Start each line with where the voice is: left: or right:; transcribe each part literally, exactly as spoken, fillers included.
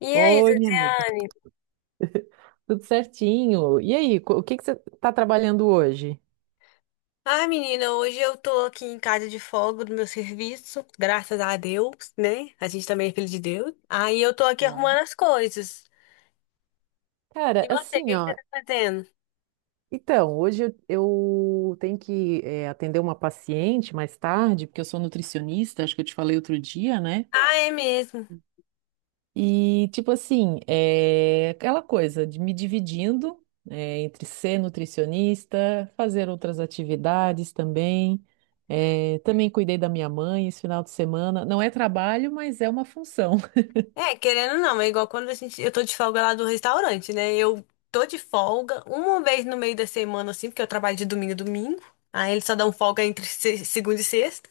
left: E aí,
right: Oi, minha amiga,
left: Ziziane?
right: tudo certinho? E aí, co- o que que você está trabalhando hoje?
left: Ai, menina, hoje eu tô aqui em casa de folga do meu serviço, graças a Deus, né? A gente também é filho de Deus. Aí eu tô aqui
right: Claro.
left: arrumando as coisas. E
right: Cara,
left: você, o
right: assim,
left: que que você
right: ó.
left: tá fazendo?
right: Então, hoje eu, eu tenho que eh, atender uma paciente mais tarde, porque eu sou nutricionista, acho que eu te falei outro dia, né?
left: Ah, é mesmo.
right: E, tipo assim, é aquela coisa de me dividindo eh, entre ser nutricionista, fazer outras atividades também. Eh, também cuidei da minha mãe esse final de semana. Não é trabalho, mas é uma função.
left: É, querendo ou não, é igual quando a gente, eu tô de folga lá do restaurante, né? Eu tô de folga uma vez no meio da semana, assim, porque eu trabalho de domingo a domingo. Aí eles só dão folga entre se- segunda e sexta.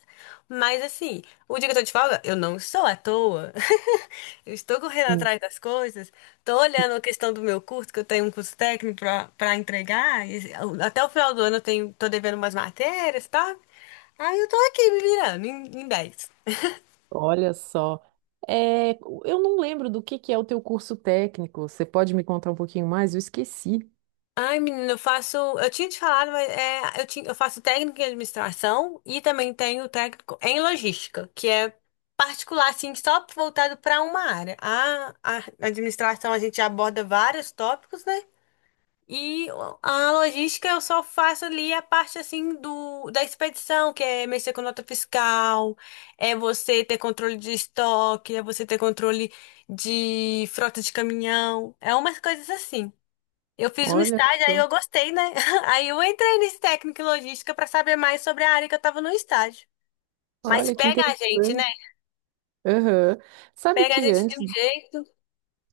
left: Mas assim, o dia que eu tô de folga, eu não estou à toa. Eu estou correndo
right: Hum.
left: atrás das coisas, tô olhando a questão do meu curso, que eu tenho um curso técnico pra, pra entregar. e até o final do ano eu tenho, tô devendo umas matérias, tá? Aí eu tô aqui me virando em, em dez.
right: Olha só. É, eu não lembro do que que é o teu curso técnico. Você pode me contar um pouquinho mais? Eu esqueci.
left: Ai, menina, eu faço. Eu tinha te falado, mas é, eu, tinha, eu faço técnico em administração e também tenho técnico em logística, que é particular, assim, só voltado para uma área. A, a administração a gente aborda vários tópicos, né? E a logística eu só faço ali a parte assim do da expedição, que é mexer com nota fiscal, é você ter controle de estoque, é você ter controle de frota de caminhão, é umas coisas assim. Eu fiz um
right: Olha
left: estágio, aí
right: só.
left: eu gostei, né? Aí eu entrei nesse técnico em logística para saber mais sobre a área que eu estava no estágio. Mas
right: Olha que
left: pega a gente, né?
right: interessante. Aham. Sabe
left: Pega a
right: que
left: gente
right: antes
left: de um jeito.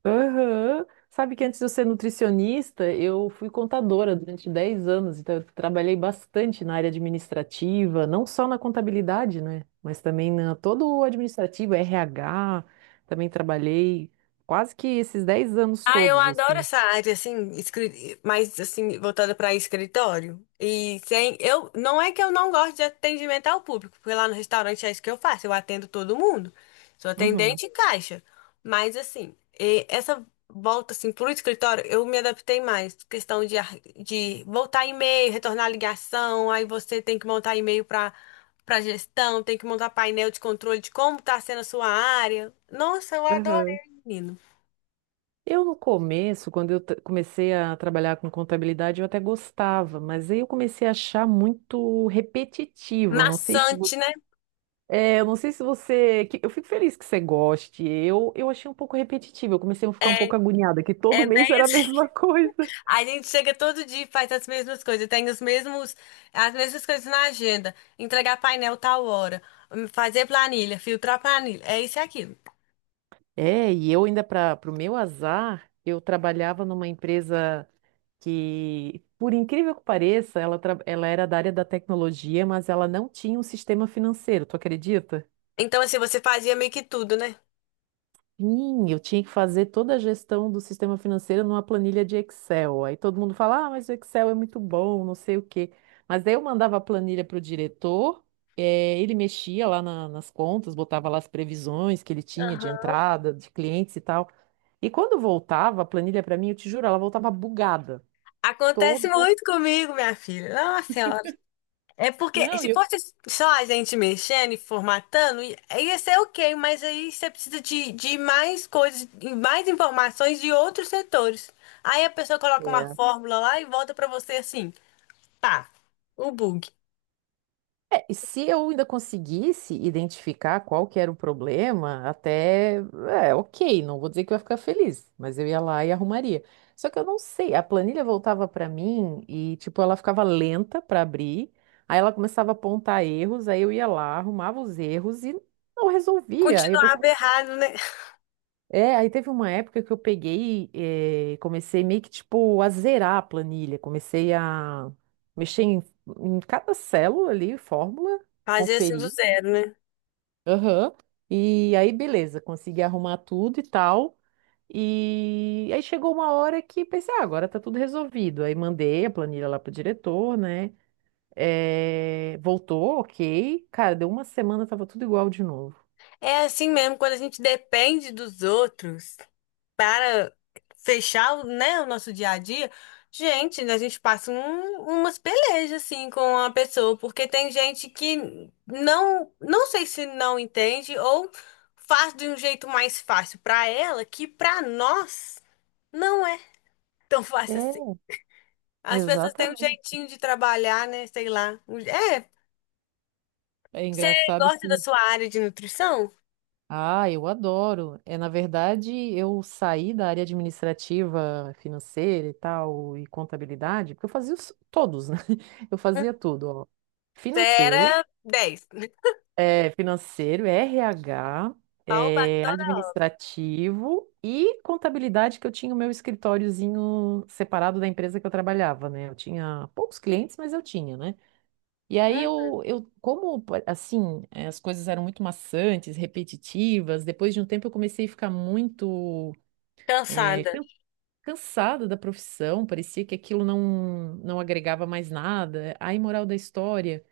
right: Aham. Sabe que antes de eu ser nutricionista, eu fui contadora durante dez anos, então eu trabalhei bastante na área administrativa, não só na contabilidade, né? Mas também na todo o administrativo, R H, também trabalhei quase que esses dez anos
left: Ah, eu
right: todos,
left: adoro
right: assim.
left: essa área, assim, escri- mais, assim, voltada para escritório. E sem, eu, não é que eu não gosto de atendimento ao público, porque lá no restaurante é isso que eu faço, eu atendo todo mundo. Sou
right: Uhum.
left: atendente e caixa. Mas, assim, e essa volta, assim, pro escritório, eu me adaptei mais. Questão de, ar- de voltar e-mail, retornar ligação, aí você tem que montar e-mail para para gestão, tem que montar painel de controle de como tá sendo a sua área. Nossa, eu adorei,
right: Aham.
left: menino.
right: Eu, no começo, quando eu t- comecei a trabalhar com contabilidade, eu até gostava, mas aí eu comecei a achar muito repetitivo. Eu Não sei se
left: Maçante, né?
right: É, eu não sei se você. que- Eu fico feliz que você goste. Eu, eu achei um pouco repetitivo. Eu comecei a ficar um pouco agoniada, que todo
left: É, né?
right: mês era a mesma coisa.
left: A gente chega todo dia e faz as mesmas coisas, tem os mesmos, as mesmas coisas na agenda. Entregar painel tal hora, hum, fazer planilha, filtrar planilha, é isso e aquilo.
right: É, e eu ainda, para o meu azar, eu trabalhava numa empresa que, por incrível que pareça, ela, tra- ela era da área da tecnologia, mas ela não tinha um sistema financeiro, tu acredita?
left: Então, assim, você fazia meio que tudo, né?
right: Sim, eu tinha que fazer toda a gestão do sistema financeiro numa planilha de Excel. Aí todo mundo fala, ah, mas o Excel é muito bom, não sei o quê. Mas aí eu mandava a planilha para o diretor, eh, ele mexia lá na- nas contas, botava lá as previsões que ele tinha de
left: Aham.
right: entrada, de clientes e tal. E quando voltava a planilha para mim, eu te juro, ela voltava bugada.
left: Acontece
right: Toda.
left: muito comigo, minha filha. Nossa senhora. É porque
right: Não,
left: se
right: eu.
left: fosse só a gente mexendo e formatando, i- ia ser ok, mas aí você precisa de, de mais coisas, de mais informações de outros setores. Aí a pessoa coloca uma fórmula lá e volta pra você assim. Tá, o bug.
right: É, e se eu ainda conseguisse identificar qual que era o problema, até, é, ok, não vou dizer que eu ia ficar feliz, mas eu ia lá e arrumaria. Só que eu não sei, a planilha voltava para mim e, tipo, ela ficava lenta para abrir, aí ela começava a apontar erros, aí eu ia lá, arrumava os erros e não resolvia. Aí eu
left: Continuava
right: pensei,
left: errado, né?
right: é, aí teve uma época que eu peguei, eh, comecei meio que, tipo, a zerar a planilha, comecei a mexer em, em cada célula ali, fórmula,
left: Fazer assim do
right: conferir.
left: zero, né?
right: Aham. E aí, beleza, consegui arrumar tudo e tal. E aí chegou uma hora que pensei, ah, agora tá tudo resolvido. Aí mandei a planilha lá pro diretor, né? Eh, Voltou, ok. Cara, deu uma semana, tava tudo igual de novo.
left: É assim mesmo, quando a gente depende dos outros para fechar, o- né, o nosso dia a dia, gente, a gente passa um- umas pelejas assim com a pessoa, porque tem gente que não, não sei se não entende ou faz de um jeito mais fácil para ela, que para nós não é tão fácil assim.
right: É,
left: As pessoas têm um
right: exatamente.
left: jeitinho de trabalhar, né? Sei lá. Um- É,
right: É
left: você
right: engraçado
left: gosta da
right: que.
left: sua área de nutrição?
right: Ah, eu adoro. É, na verdade, eu saí da área administrativa, financeira e tal, e contabilidade, porque eu fazia os- todos, né? Eu
left: Hum.
right: fazia tudo, ó.
left: Você
right: Financeiro.
left: era dez.
right: É financeiro, R H,
left: Opa,
right: é
left: toda
right: administrativo e contabilidade, que eu tinha o meu escritóriozinho separado da empresa que eu trabalhava, né? Eu tinha poucos clientes, mas eu tinha, né? E
left: hum,
right: aí eu, eu como pa- assim, eh, as coisas eram muito maçantes, repetitivas, depois de um tempo eu comecei a ficar muito eh,
left: cansada.
right: can- cansada da profissão, parecia que aquilo não, não agregava mais nada. Aí, moral da história,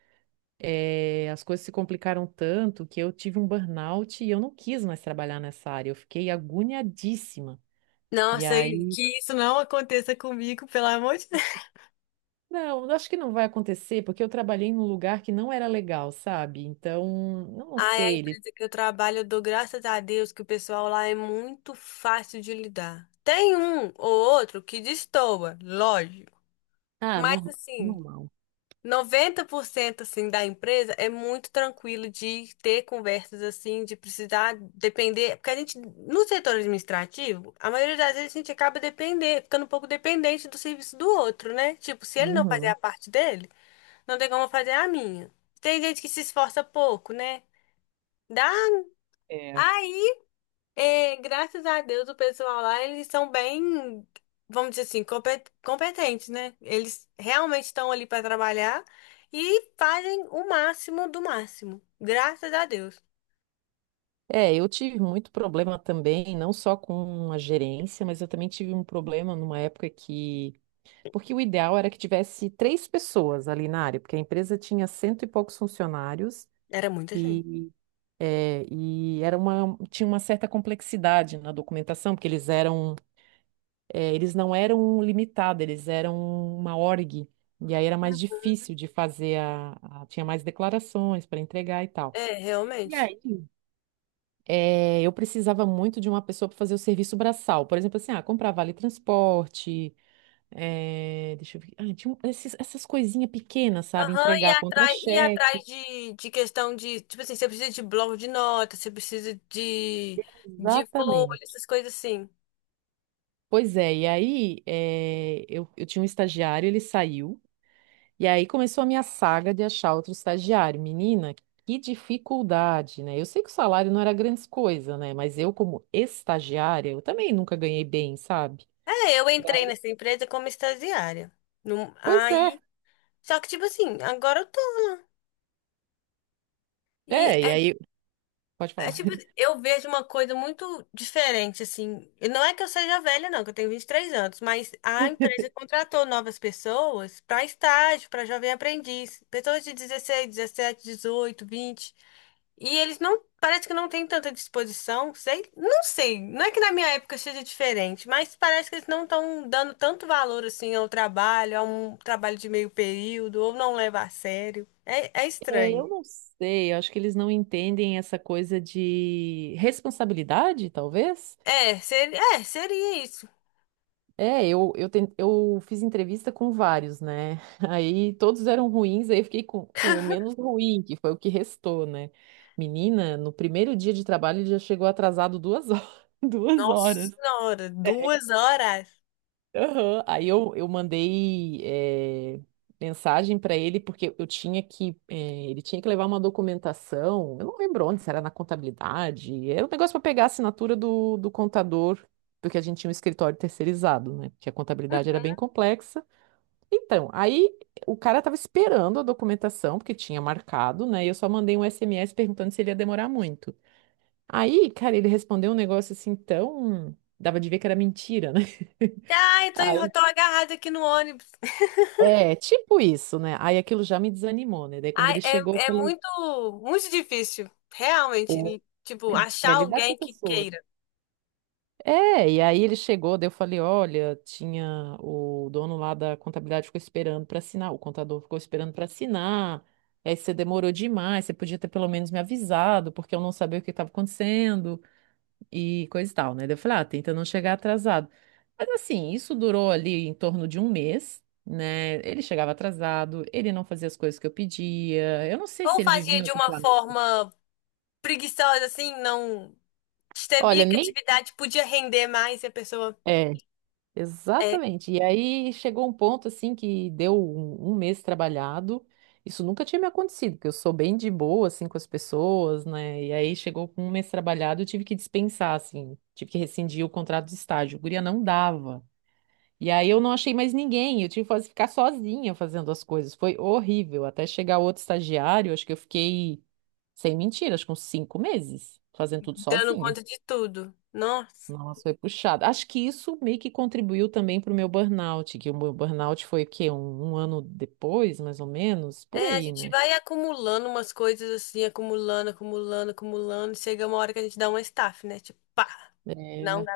right: eh, as coisas se complicaram tanto que eu tive um burnout e eu não quis mais trabalhar nessa área. Eu fiquei agoniadíssima. E
left: Nossa,
right: aí,
left: que isso não aconteça comigo, pelo amor de Deus.
right: não, acho que não vai acontecer, porque eu trabalhei num lugar que não era legal, sabe? Então, eu não
left: Ai, a
right: sei, ele.
left: empresa que eu trabalho, eu dou graças a Deus que o pessoal lá é muito fácil de lidar. Tem um ou outro que destoa, lógico.
right: Ah,
left: Mas
right: norma-
left: assim,
right: normal.
left: noventa por cento assim da empresa é muito tranquilo de ter conversas assim, de precisar depender, porque a gente no setor administrativo, a maioria das vezes a gente acaba depender, ficando um pouco dependente do serviço do outro, né? Tipo, se ele não fazer
right: Uhum.
left: a parte dele, não tem como eu fazer a minha. Tem gente que se esforça pouco, né? Dá,
right: É.
left: ai é, graças a Deus, o pessoal lá, eles são bem, vamos dizer assim, compe- competentes, né? Eles realmente estão ali para trabalhar e fazem o máximo do máximo. Graças a Deus.
right: É, eu tive muito problema também, não só com a gerência, mas eu também tive um problema numa época que. Porque o ideal era que tivesse três pessoas ali na área, porque a empresa tinha cento e poucos funcionários.
left: Era muita gente.
right: É, e era uma, tinha uma certa complexidade na documentação, porque eles eram, é, eles não eram limitados, eles eram uma org, e aí era mais difícil de fazer a, a- tinha mais declarações para entregar e tal.
left: É,
right: E
left: realmente.
right: aí, é, eu precisava muito de uma pessoa para fazer o serviço braçal, por exemplo, assim, ah, comprar vale transporte, é, deixa eu ver, ah, tinha um- esses- essas coisinhas pequenas, sabe,
left: Aham, e
right: entregar
left: atrás, e
right: contra-cheque,
left: atrás de, de questão de, tipo assim, você precisa de bloco de notas, você precisa de, de folha,
right: exatamente.
left: essas coisas assim.
right: Pois é, e aí eh, eu, eu tinha um estagiário, ele saiu, e aí começou a minha saga de achar outro estagiário. Menina, que dificuldade, né? Eu sei que o salário não era grandes coisa, né? Mas eu, como estagiária, eu também nunca ganhei bem, sabe?
left: É, eu
right: E
left: entrei
right: aí-
left: nessa empresa como estagiária. Num-
right: Pois é,
left: aí, só que, tipo assim, agora eu tô. e
right: é, e aí, pode
left: é
right: falar.
left: tipo, eu vejo uma coisa muito diferente, assim. E não é que eu seja velha, não, que eu tenho vinte e três anos, mas a empresa contratou novas pessoas para estágio, para jovem aprendiz, pessoas de dezesseis dezessete dezoito vinte. E eles não, parece que não têm tanta disposição, sei, não sei. Não é que na minha época seja diferente, mas parece que eles não estão dando tanto valor assim ao trabalho, a um trabalho de meio período, ou não leva a sério. É, é
right: É,
left: estranho.
right: eu não sei, eu acho que eles não entendem essa coisa de responsabilidade, talvez.
left: É, seria, é, seria isso.
right: É, eu, eu, ten- eu fiz entrevista com vários, né? Aí todos eram ruins, aí eu fiquei com, com o menos ruim, que foi o que restou, né? Menina, no primeiro dia de trabalho ele já chegou atrasado duas horas. Duas
left: Nossa
right: horas.
left: senhora, duas horas.
right: Aham. Aí eu, eu mandei eh, mensagem para ele porque eu tinha que eh, ele tinha que levar uma documentação. Eu não lembro onde, se era na contabilidade. Era um negócio para pegar a assinatura do, do contador, porque a gente tinha um escritório terceirizado, né? Porque a contabilidade era bem
left: Uhum.
right: complexa. Então, aí o cara estava esperando a documentação porque tinha marcado, né? E eu só mandei um S M S perguntando se ele ia demorar muito. Aí, cara, ele respondeu um negócio assim tão dava de ver que era mentira, né?
left: Ai, tô, enro-
right: Aí
left: tô agarrada aqui no ônibus.
right: é, tipo isso, né? Aí aquilo já me desanimou, né? Daí quando
left: Ai,
right: ele chegou, eu
left: é, é
right: falei,
left: muito, muito difícil, realmente,
right: pô,
left: e, tipo,
right: li-
left: achar
right: é lidar com
left: alguém que
right: pessoas.
left: queira.
right: É, e aí ele chegou, daí eu falei, olha, tinha o dono lá da contabilidade ficou esperando para assinar, o contador ficou esperando para assinar. E aí você demorou demais, você podia ter pelo menos me avisado, porque eu não sabia o que estava acontecendo, e coisa e tal, né? Daí eu falei, ah, tenta não chegar atrasado. Mas assim, isso durou ali em torno de um mês, né? Ele chegava atrasado, ele não fazia as coisas que eu pedia. Eu não sei se
left: Ou
right: ele vivia
left: fazia
right: em
left: de
right: outro
left: uma
right: planeta.
left: forma preguiçosa, assim, não...
right: Olha,
left: Sabia que a
right: nem.
left: atividade podia render mais e a pessoa
right: É,
left: é
right: exatamente. E aí chegou um ponto assim que deu um, um mês trabalhado. Isso nunca tinha me acontecido, porque eu sou bem de boa assim com as pessoas, né? E aí chegou com um mês trabalhado, eu tive que dispensar assim, tive que rescindir o contrato de estágio. Guria não dava. E aí eu não achei mais ninguém, eu tive que faz- ficar sozinha fazendo as coisas. Foi horrível. Até chegar outro estagiário, acho que eu fiquei, sem mentira, acho que uns cinco meses fazendo tudo
left: dando
right: sozinha.
left: conta de tudo. Nossa.
right: Nossa, foi puxado. Acho que isso meio que contribuiu também para o meu burnout, que o meu burnout foi o quê? Um, um ano depois, mais ou menos, por
left: É, a
right: aí,
left: gente
right: né?
left: vai acumulando umas coisas assim, acumulando, acumulando, acumulando. Chega uma hora que a gente dá uma staff, né? Tipo, pá, não.
right: É.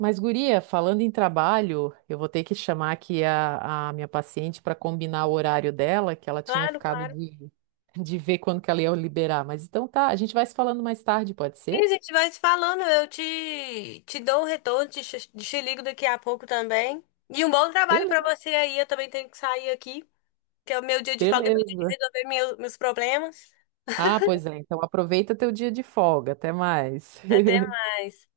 right: Mas, guria, falando em trabalho, eu vou ter que chamar aqui a, a minha paciente para combinar o horário dela, que ela tinha
left: Claro,
right: ficado
left: claro.
right: de, de ver quando que ela ia liberar. Mas então tá, a gente vai se falando mais tarde, pode
left: E a
right: ser?
left: gente vai se falando, eu te, te dou um retorno, te, ch- te ligo daqui a pouco também. E um bom trabalho pra
right: Beleza.
left: você aí, eu também tenho que sair aqui, que é o meu dia de folga, é meu dia de
right: Beleza.
left: resolver meu- meus problemas.
right: Ah, pois é. Então aproveita teu dia de folga. Até mais.
left: Até mais.